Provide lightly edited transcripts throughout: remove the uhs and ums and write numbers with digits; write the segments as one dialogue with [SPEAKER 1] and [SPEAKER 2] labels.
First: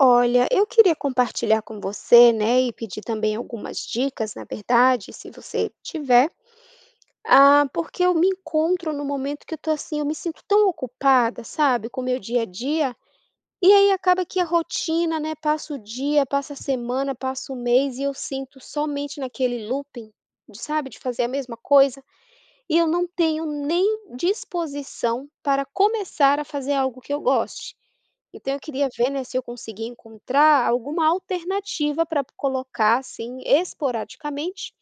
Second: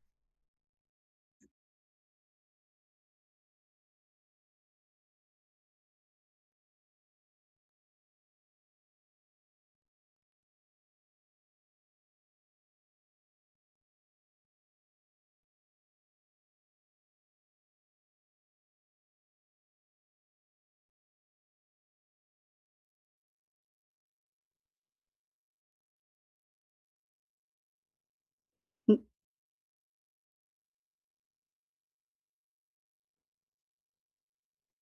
[SPEAKER 1] Olha, eu queria compartilhar com você, né, e pedir também algumas dicas, na verdade, se você tiver, porque eu me encontro no momento que eu tô assim, eu me sinto tão ocupada, sabe, com o meu dia a dia, e aí acaba que a rotina, né, passa o dia, passa a semana, passa o mês e eu sinto somente naquele looping, de, sabe, de fazer a mesma coisa. E eu não tenho nem disposição para começar a fazer algo que eu goste. Então eu queria ver, né, se eu conseguia encontrar alguma alternativa para colocar, assim, esporadicamente,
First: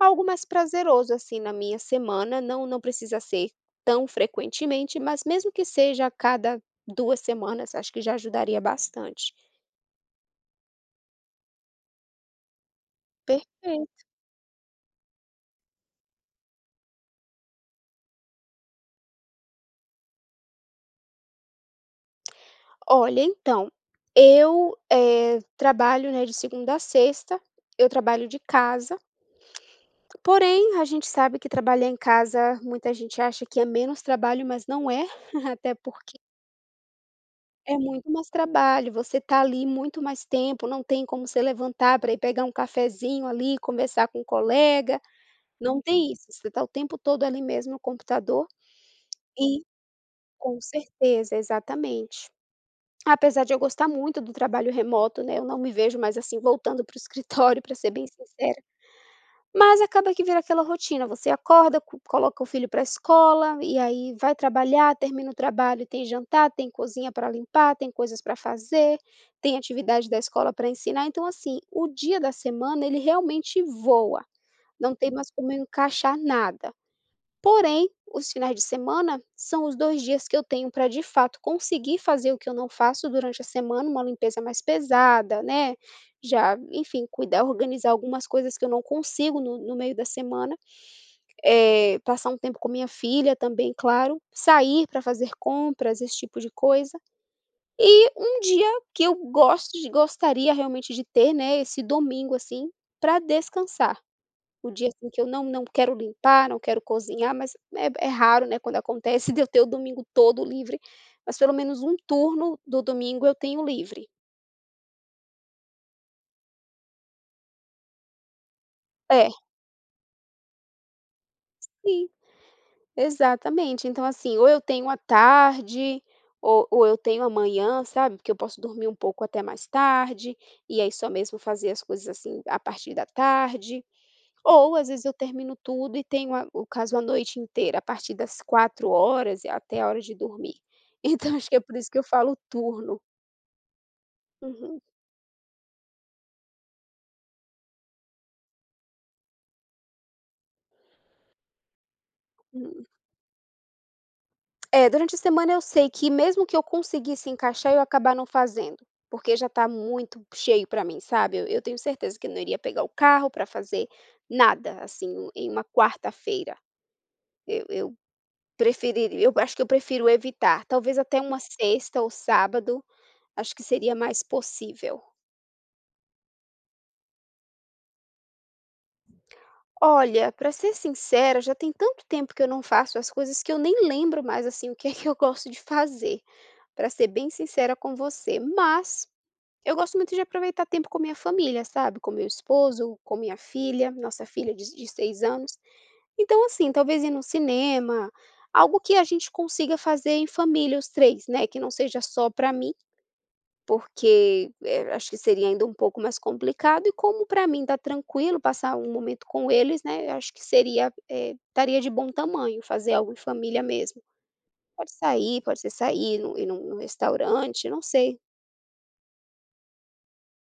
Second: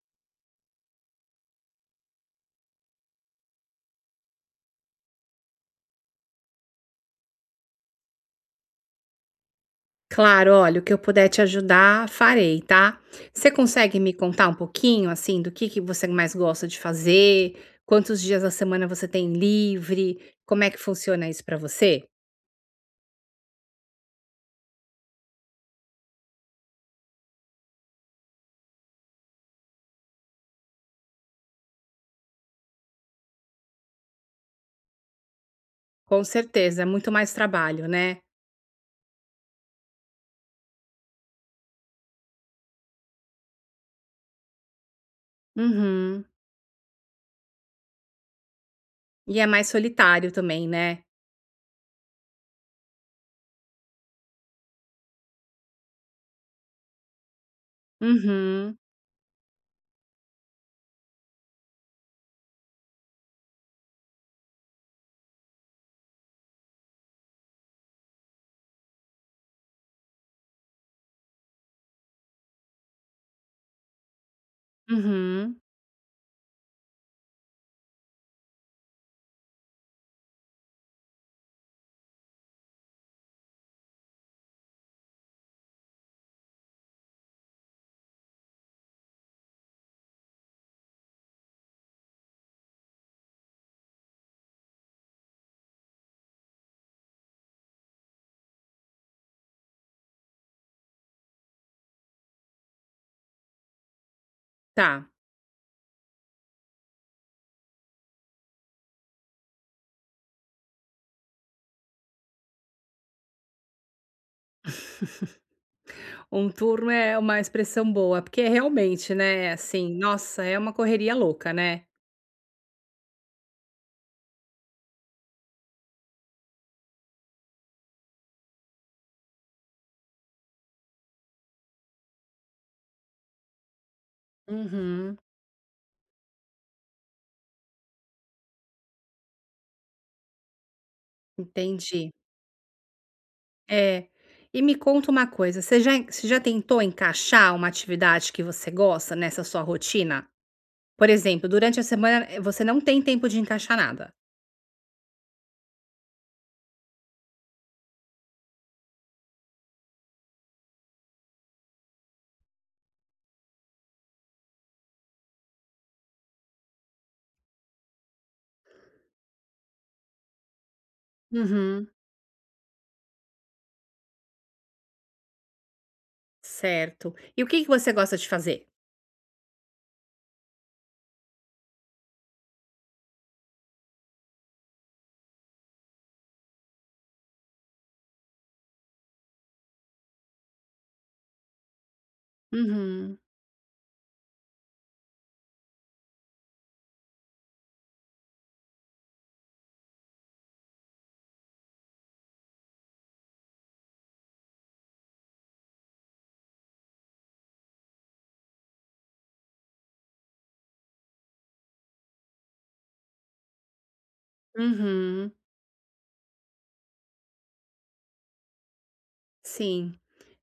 [SPEAKER 1] algo mais prazeroso, assim, na minha semana, não precisa ser tão frequentemente, mas mesmo que seja a cada 2 semanas, acho que já ajudaria bastante.
[SPEAKER 2] Claro, olha, o que eu puder te ajudar, farei, tá. Você consegue
[SPEAKER 1] Perfeito.
[SPEAKER 2] me contar um pouquinho, assim, do que você mais gosta de fazer? Quantos dias da semana você tem livre? Como é que funciona isso pra você?
[SPEAKER 1] Olha, então, eu, trabalho, né, de segunda a sexta, eu trabalho de casa. Porém, a gente sabe que trabalhar em casa, muita gente acha que é menos trabalho, mas não é, até porque
[SPEAKER 2] Com certeza, é muito mais
[SPEAKER 1] é
[SPEAKER 2] trabalho,
[SPEAKER 1] muito
[SPEAKER 2] né.
[SPEAKER 1] mais trabalho, você está ali muito mais tempo, não tem como você levantar para ir pegar um cafezinho ali, conversar com um colega, não tem isso,
[SPEAKER 2] Uhum.
[SPEAKER 1] você está o tempo todo ali mesmo no computador
[SPEAKER 2] E é
[SPEAKER 1] e
[SPEAKER 2] mais solitário
[SPEAKER 1] com
[SPEAKER 2] também, né.
[SPEAKER 1] certeza, exatamente. Apesar de eu gostar muito do trabalho remoto, né, eu não me vejo mais, assim, voltando para o escritório, para ser bem sincera.
[SPEAKER 2] Uhum,
[SPEAKER 1] Mas acaba que vira aquela rotina, você acorda, co coloca o filho pra escola, e aí vai trabalhar, termina o trabalho, tem jantar, tem cozinha para limpar, tem coisas para fazer, tem atividade da escola para ensinar, então assim, o dia da semana ele realmente voa, não tem mais como
[SPEAKER 2] uhum.
[SPEAKER 1] encaixar nada. Porém, os finais de semana são os 2 dias que eu tenho para, de fato, conseguir fazer o que eu não faço durante a semana, uma limpeza mais pesada, né, já, enfim, cuidar, organizar algumas coisas que eu não consigo no meio da semana, passar um tempo com minha filha também, claro, sair para fazer compras, esse tipo de coisa. E um dia que eu gosto de gostaria realmente de ter, né, esse domingo, assim, para descansar. O dia,
[SPEAKER 2] Tá.
[SPEAKER 1] assim, que eu não quero limpar, não quero cozinhar, mas é raro, né, quando acontece de eu ter o domingo todo livre, mas pelo menos um turno do domingo eu tenho livre.
[SPEAKER 2] Um turno é uma expressão boa, porque realmente,
[SPEAKER 1] É,
[SPEAKER 2] né, assim, nossa, é uma correria louca, né.
[SPEAKER 1] sim, exatamente. Então, assim, ou eu tenho à tarde, ou eu tenho amanhã, sabe, porque eu posso dormir um pouco até mais tarde, e aí só mesmo fazer as coisas, assim, a partir da tarde. Ou às vezes eu
[SPEAKER 2] Uhum,
[SPEAKER 1] termino tudo e tenho a o caso a noite inteira, a partir das 4 horas e até a hora de dormir. Então acho que é por isso que eu
[SPEAKER 2] entendi.
[SPEAKER 1] falo turno.
[SPEAKER 2] É. E me
[SPEAKER 1] Uhum,
[SPEAKER 2] conta uma coisa, você já tentou encaixar uma atividade que você gosta nessa sua rotina? Por exemplo, durante a semana, você não
[SPEAKER 1] hum.
[SPEAKER 2] tem tempo de encaixar nada.
[SPEAKER 1] É, durante a semana eu sei que mesmo que eu conseguisse encaixar, eu acabar não fazendo, porque já tá muito cheio para mim, sabe. Eu tenho certeza que eu não iria pegar o carro para fazer nada, assim, em uma quarta-feira. Eu eu eu acho que eu prefiro evitar. Talvez até uma
[SPEAKER 2] Uhum.
[SPEAKER 1] sexta ou sábado, acho que seria mais possível.
[SPEAKER 2] Certo. E o que que você gosta de fazer?
[SPEAKER 1] Olha, para ser sincera, já tem tanto tempo que eu não faço as coisas que eu nem lembro mais, assim, o que é que eu gosto de fazer, para ser bem sincera com você. Mas eu gosto muito de aproveitar tempo com minha família, sabe? Com meu esposo, com
[SPEAKER 2] Uhum.
[SPEAKER 1] minha filha, nossa filha de 6 anos. Então, assim, talvez ir no cinema, algo que a gente consiga fazer em família, os três, né? Que não seja só para mim porque, acho que seria ainda um pouco mais complicado e como para mim tá tranquilo passar um momento com eles, né, eu acho que seria, estaria de bom tamanho fazer algo em família mesmo. Pode
[SPEAKER 2] Uhum.
[SPEAKER 1] sair, pode ser sair no ir num restaurante, não sei.
[SPEAKER 2] Sim.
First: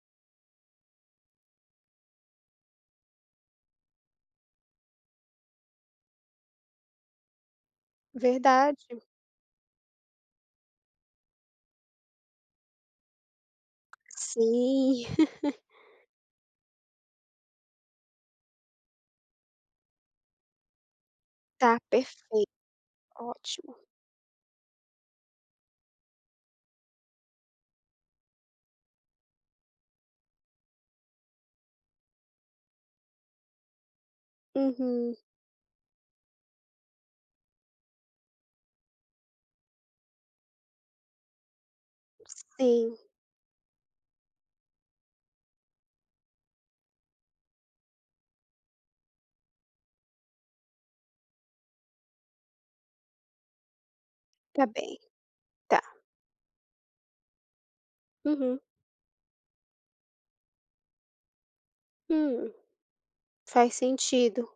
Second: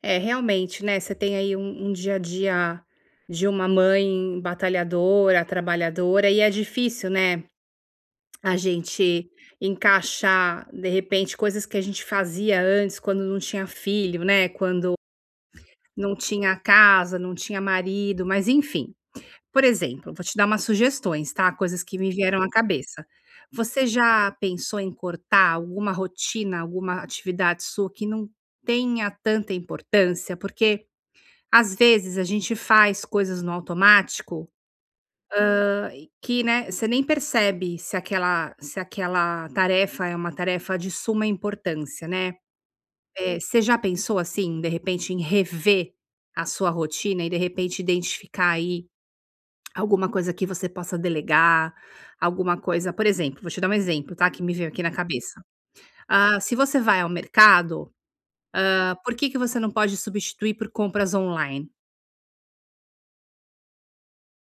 [SPEAKER 2] É, realmente, né, você tem aí um dia a dia de uma mãe batalhadora, trabalhadora, e é difícil, né, a
[SPEAKER 1] Verdade.
[SPEAKER 2] gente encaixar, de repente, coisas que a gente fazia antes quando não tinha filho, né, quando
[SPEAKER 1] Sim,
[SPEAKER 2] não tinha casa, não tinha marido, mas enfim. Por exemplo, vou te dar umas sugestões, tá,
[SPEAKER 1] tá
[SPEAKER 2] coisas que me vieram à
[SPEAKER 1] perfeito.
[SPEAKER 2] cabeça.
[SPEAKER 1] Ótimo.
[SPEAKER 2] Você já pensou em cortar alguma rotina, alguma atividade sua que não tenha tanta importância? Porque, às vezes, a gente faz coisas no automático
[SPEAKER 1] Uhum.
[SPEAKER 2] que, né, você nem percebe se aquela tarefa é uma tarefa de suma importância, né.
[SPEAKER 1] Sim,
[SPEAKER 2] Você já pensou, assim, de repente, em rever a sua rotina e, de repente, identificar aí alguma coisa que você possa delegar, alguma coisa por exemplo, vou te dar um exemplo, tá, que me
[SPEAKER 1] tá
[SPEAKER 2] veio aqui na
[SPEAKER 1] bem,
[SPEAKER 2] cabeça.
[SPEAKER 1] tá.
[SPEAKER 2] Ah, se você vai ao mercado,
[SPEAKER 1] Uhum.
[SPEAKER 2] ah, por que que você não pode substituir por compras online?
[SPEAKER 1] Hum, faz sentido.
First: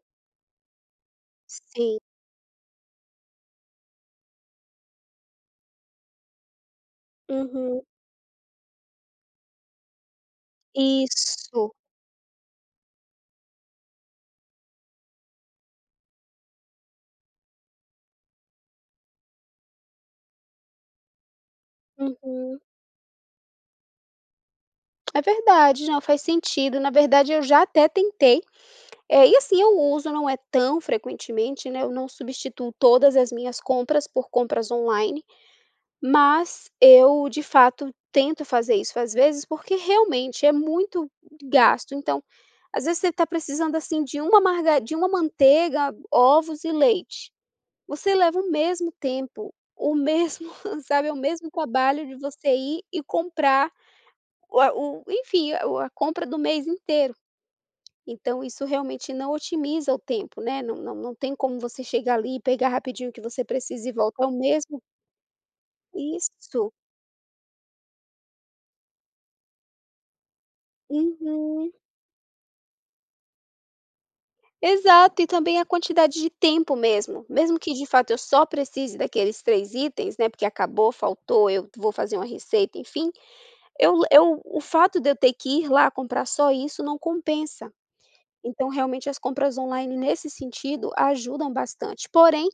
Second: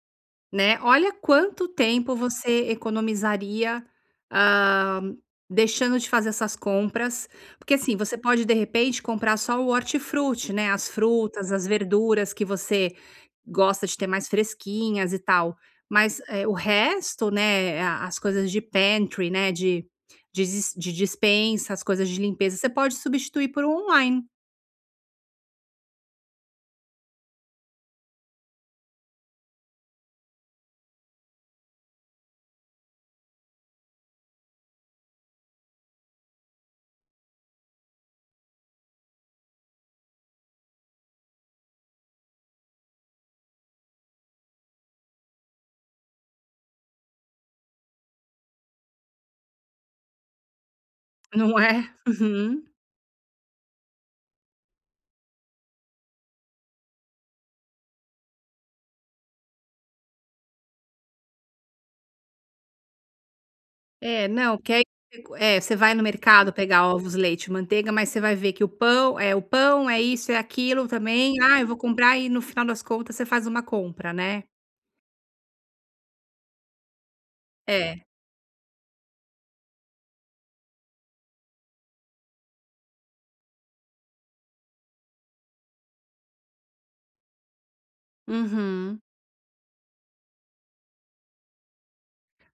[SPEAKER 2] Né, olha quanto
[SPEAKER 1] Sim.
[SPEAKER 2] tempo você economizaria, ah, deixando de fazer essas compras, porque
[SPEAKER 1] Uhum.
[SPEAKER 2] assim, você pode de repente comprar só o hortifruti, né, as frutas, as
[SPEAKER 1] Isso.
[SPEAKER 2] verduras que você gosta de ter mais fresquinhas e tal, mas, o resto, né, a as coisas de pantry, né, de dis de dispensa, as coisas de limpeza,
[SPEAKER 1] Uhum.
[SPEAKER 2] você pode substituir por um online,
[SPEAKER 1] É verdade, não, faz sentido. Na verdade, eu já até tentei, e assim, eu uso, não é tão frequentemente, né, eu não substituo todas as minhas compras por compras online, mas eu, de fato, tento fazer isso às vezes, porque realmente é muito gasto. Então, às vezes você está precisando, assim, de uma manteiga, ovos e leite. Você leva o mesmo tempo, o mesmo sabe, é o mesmo
[SPEAKER 2] não é?
[SPEAKER 1] trabalho de você ir e comprar o a o enfim, a compra do mês inteiro. Então isso realmente não otimiza o tempo, né, não tem como você chegar ali e pegar rapidinho o que você precisa e voltar
[SPEAKER 2] É,
[SPEAKER 1] é o
[SPEAKER 2] não, que
[SPEAKER 1] mesmo.
[SPEAKER 2] aí é, você vai no mercado
[SPEAKER 1] Isso.
[SPEAKER 2] pegar ovos, leite, manteiga, mas você vai ver que o pão, é isso, é aquilo também. "Ah, eu
[SPEAKER 1] Uhum.
[SPEAKER 2] vou comprar", e no final das contas você faz uma compra, né.
[SPEAKER 1] Exato, e também a quantidade de tempo mesmo. Mesmo que de
[SPEAKER 2] É.
[SPEAKER 1] fato eu só precise daqueles 3 itens, né, porque acabou, faltou, eu vou fazer uma receita, enfim, eu o fato de eu ter que ir lá comprar só isso não compensa. Então
[SPEAKER 2] Uhum.
[SPEAKER 1] realmente as compras online nesse sentido ajudam bastante, porém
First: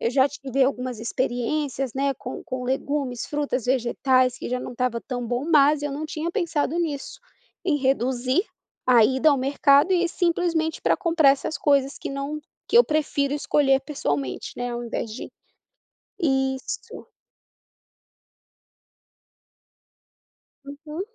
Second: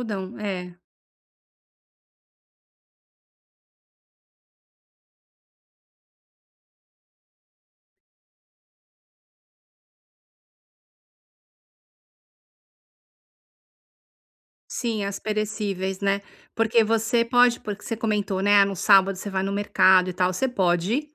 [SPEAKER 1] eu já tive
[SPEAKER 2] é.
[SPEAKER 1] algumas experiências, né, com legumes, frutas, vegetais, que já não estava tão bom, mas eu não tinha pensado nisso, em reduzir a ida ao mercado e simplesmente para comprar essas coisas que não que eu prefiro escolher pessoalmente, né, ao
[SPEAKER 2] Sim,
[SPEAKER 1] invés
[SPEAKER 2] as
[SPEAKER 1] de.
[SPEAKER 2] perecíveis, né. Porque
[SPEAKER 1] Isso.
[SPEAKER 2] você pode porque você comentou, né, ah, no sábado você vai no mercado e tal, você
[SPEAKER 1] Uhum.
[SPEAKER 2] pode,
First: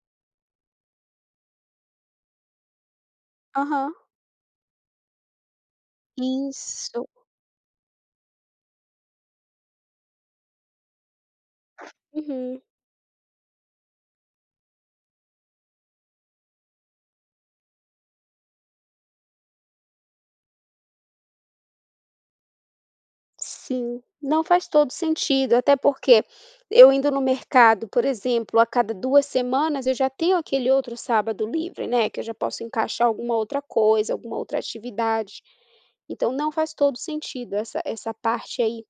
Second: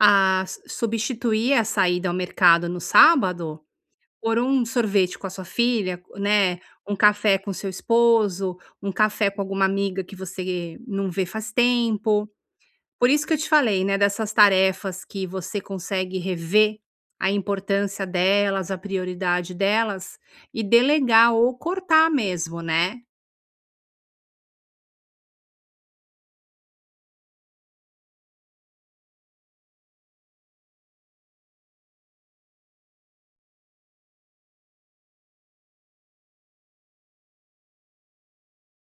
[SPEAKER 2] ah, su substituir a saída ao mercado no sábado
[SPEAKER 1] Aham.
[SPEAKER 2] por um sorvete com a sua filha, né, um
[SPEAKER 1] Isso.
[SPEAKER 2] café com seu esposo, um café com alguma amiga que você não vê faz tempo.
[SPEAKER 1] Uhum.
[SPEAKER 2] Por isso que eu te falei, né, dessas tarefas que você consegue rever a importância delas, a prioridade delas, e delegar ou cortar mesmo, né.
[SPEAKER 1] Sim. Não, faz todo sentido, até porque eu indo no mercado, por exemplo, a cada 2 semanas eu já tenho aquele outro sábado livre, né, que eu já posso encaixar alguma outra coisa, alguma outra atividade. Então não faz todo sentido essa parte aí.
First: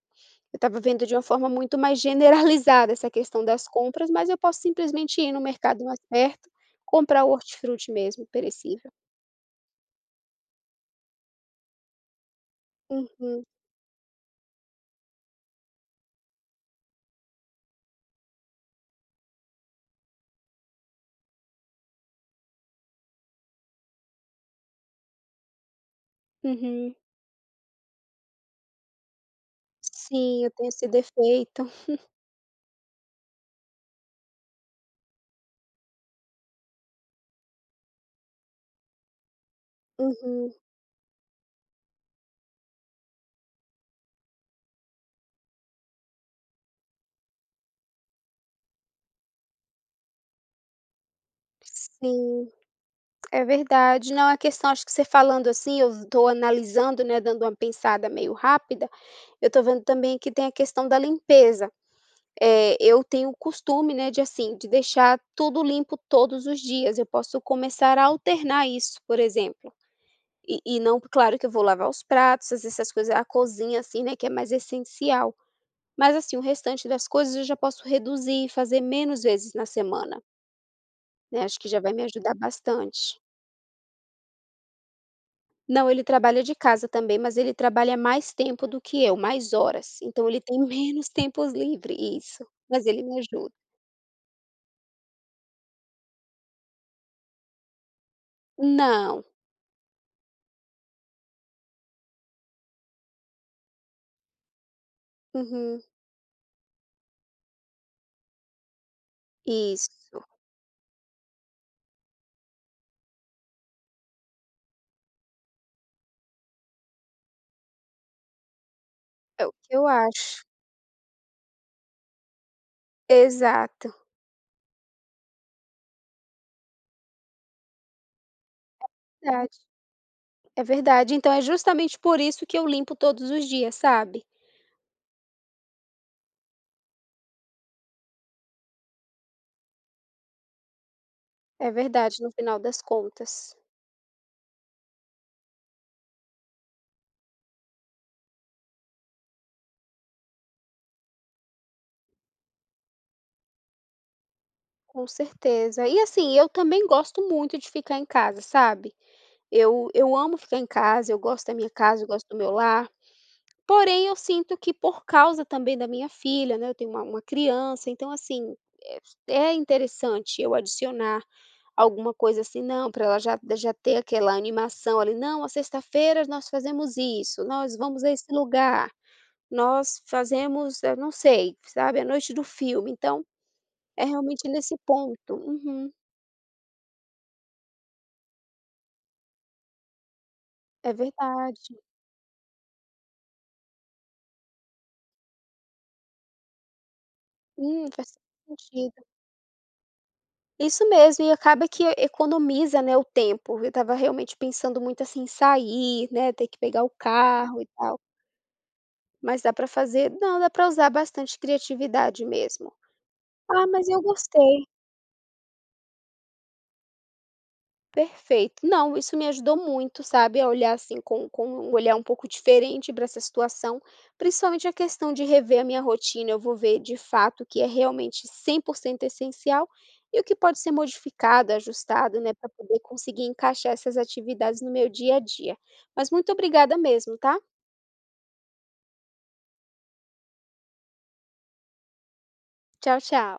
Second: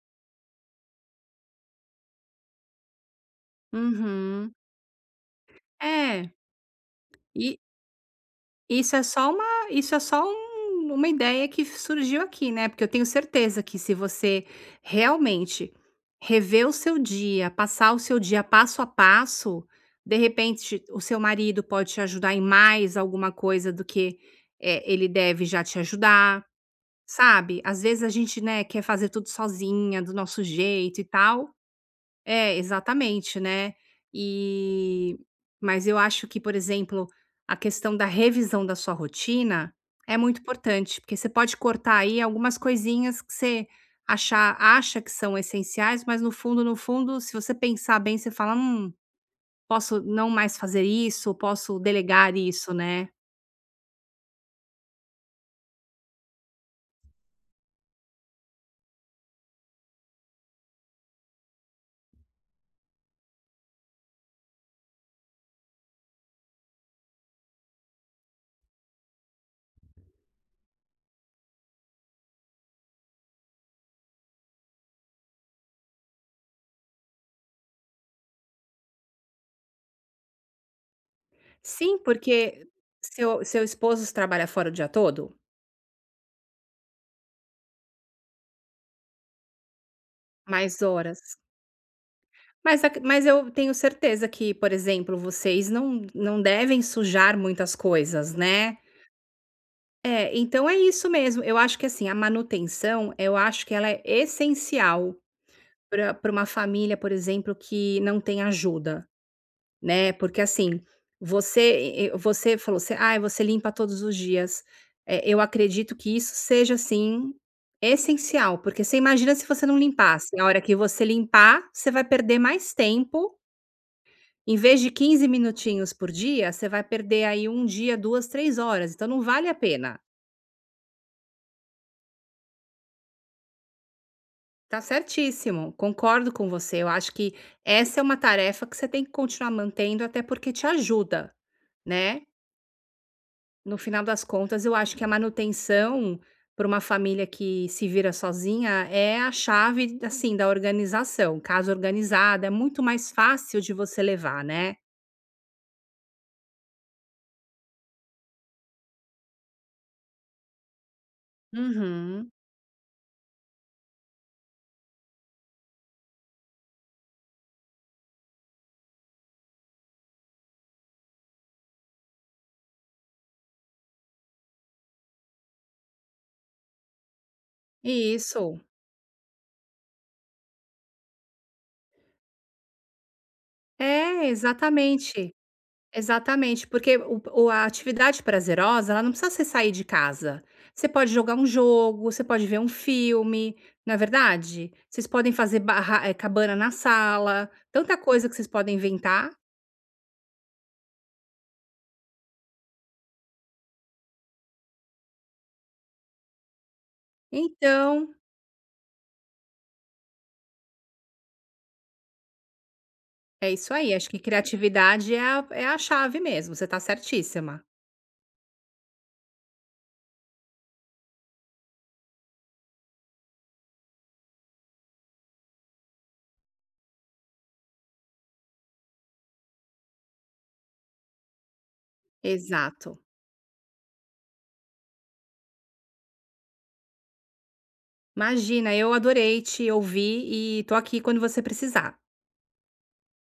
[SPEAKER 1] Eu estava vendo de uma forma muito mais generalizada essa questão das compras, mas eu
[SPEAKER 2] Uhum.
[SPEAKER 1] posso simplesmente ir no mercado mais
[SPEAKER 2] É.
[SPEAKER 1] perto, comprar o
[SPEAKER 2] E
[SPEAKER 1] hortifruti mesmo, perecível.
[SPEAKER 2] Isso é só uma isso é só um uma ideia que surgiu aqui, né, porque eu tenho
[SPEAKER 1] Uhum,
[SPEAKER 2] certeza que se você realmente rever o seu dia, passar o seu dia passo a passo, de repente o seu marido pode te ajudar em mais alguma coisa do que, ele deve já te ajudar,
[SPEAKER 1] uhum.
[SPEAKER 2] sabe. Às vezes a gente, né, quer fazer tudo sozinha, do nosso
[SPEAKER 1] Sim, eu tenho esse
[SPEAKER 2] jeito e tal,
[SPEAKER 1] defeito.
[SPEAKER 2] é, exatamente, né. E mas eu acho que, por exemplo, a questão da revisão da sua rotina é muito
[SPEAKER 1] Uhum,
[SPEAKER 2] importante, porque você pode cortar aí algumas coisinhas que você acha que são essenciais, mas no fundo, no fundo, se você pensar bem, você fala: posso não mais fazer isso, posso delegar
[SPEAKER 1] sim.
[SPEAKER 2] isso", né.
[SPEAKER 1] É verdade. Não, a questão acho que você falando assim, eu estou analisando, né, dando uma pensada meio rápida, eu estou vendo também que tem a questão da limpeza. Eu tenho o costume, né, de assim, de deixar tudo limpo todos os dias. Eu posso começar a alternar isso, por exemplo. E não claro que eu vou lavar os pratos, fazer essas coisas, a cozinha assim, né, que é mais essencial. Mas assim, o restante das coisas eu já posso reduzir e fazer menos vezes na semana, né, acho que já vai
[SPEAKER 2] Sim,
[SPEAKER 1] me ajudar
[SPEAKER 2] porque
[SPEAKER 1] bastante.
[SPEAKER 2] seu esposo trabalha fora o dia todo?
[SPEAKER 1] Não, ele trabalha de casa também, mas ele trabalha mais tempo do que eu, mais horas, então ele tem
[SPEAKER 2] Mais
[SPEAKER 1] menos
[SPEAKER 2] horas.
[SPEAKER 1] tempos livre, isso,
[SPEAKER 2] Mas
[SPEAKER 1] mas
[SPEAKER 2] ac
[SPEAKER 1] ele me
[SPEAKER 2] mas eu
[SPEAKER 1] ajuda.
[SPEAKER 2] tenho certeza que, por exemplo, vocês não devem sujar muitas coisas, né.
[SPEAKER 1] Não,
[SPEAKER 2] É, então é isso mesmo, eu acho que, assim, a manutenção, eu acho que ela é essencial
[SPEAKER 1] uhum,
[SPEAKER 2] para pra uma família, por exemplo, que não tem ajuda, né,
[SPEAKER 1] isso,
[SPEAKER 2] porque, assim, você e você falou você: "Ai, você limpa todos os dias". Eu acredito que isso seja, assim, essencial, porque você imagina se
[SPEAKER 1] é o
[SPEAKER 2] você
[SPEAKER 1] que
[SPEAKER 2] não
[SPEAKER 1] eu
[SPEAKER 2] limpasse, a
[SPEAKER 1] acho.
[SPEAKER 2] hora que você limpar, você vai perder mais tempo
[SPEAKER 1] Exato,
[SPEAKER 2] em vez de 15 minutinhos por dia, você vai perder aí um dia, 2, 3 horas, então não vale a
[SPEAKER 1] verdade,
[SPEAKER 2] pena.
[SPEAKER 1] é verdade, então é justamente por isso que eu limpo todos os dias, sabe.
[SPEAKER 2] Tá certíssimo, concordo com você. Eu acho que essa é uma tarefa que você tem que continuar mantendo, até porque te ajuda,
[SPEAKER 1] É verdade,
[SPEAKER 2] né.
[SPEAKER 1] no final das contas,
[SPEAKER 2] No final das contas, eu acho que a manutenção para uma família que se vira sozinha é a chave, assim, da organização. Casa organizada é muito mais fácil de você levar, né.
[SPEAKER 1] com certeza. E assim, eu também gosto muito de ficar em casa, sabe. Eu amo ficar em casa, eu gosto da minha casa, eu gosto
[SPEAKER 2] Uhum.
[SPEAKER 1] do meu lar. Porém, eu sinto que por causa também da minha filha, né, eu tenho uma criança, então assim, é é interessante eu adicionar alguma coisa assim, não, para ela já já ter aquela animação ali, não, a sexta-feira nós fazemos isso, nós vamos a esse
[SPEAKER 2] Isso.
[SPEAKER 1] lugar, nós fazemos, eu não sei, sabe, a noite do filme, então é
[SPEAKER 2] É,
[SPEAKER 1] realmente nesse
[SPEAKER 2] exatamente.
[SPEAKER 1] ponto. Uhum,
[SPEAKER 2] Exatamente, porque o a atividade prazerosa, ela não precisa ser sair de casa. Você
[SPEAKER 1] é
[SPEAKER 2] pode jogar um
[SPEAKER 1] verdade.
[SPEAKER 2] jogo, você pode ver um filme, não é verdade? Vocês podem fazer barra cabana na sala, tanta
[SPEAKER 1] Faz
[SPEAKER 2] coisa que vocês podem
[SPEAKER 1] sentido.
[SPEAKER 2] inventar.
[SPEAKER 1] Isso mesmo, e acaba que economiza, né, o tempo. Eu estava realmente pensando muito, assim, em sair, né, ter que pegar o carro e tal,
[SPEAKER 2] Então,
[SPEAKER 1] mas dá para fazer não, dá para usar bastante criatividade mesmo.
[SPEAKER 2] é
[SPEAKER 1] "Ah,
[SPEAKER 2] isso
[SPEAKER 1] mas
[SPEAKER 2] aí,
[SPEAKER 1] eu
[SPEAKER 2] acho que
[SPEAKER 1] gostei".
[SPEAKER 2] criatividade é a chave mesmo, você tá certíssima.
[SPEAKER 1] Perfeito. Não, isso me ajudou muito, sabe, a olhar assim com um olhar um pouco diferente para essa situação, principalmente a questão de rever a minha rotina. Eu vou ver de fato o que é realmente 100% essencial e o que pode ser modificado, ajustado, né, para poder
[SPEAKER 2] Exato.
[SPEAKER 1] conseguir encaixar essas atividades no meu dia a dia. Mas muito obrigada mesmo, tá?
[SPEAKER 2] Imagina, eu adorei te ouvir e tô aqui quando você precisar.
[SPEAKER 1] Tchau, tchau.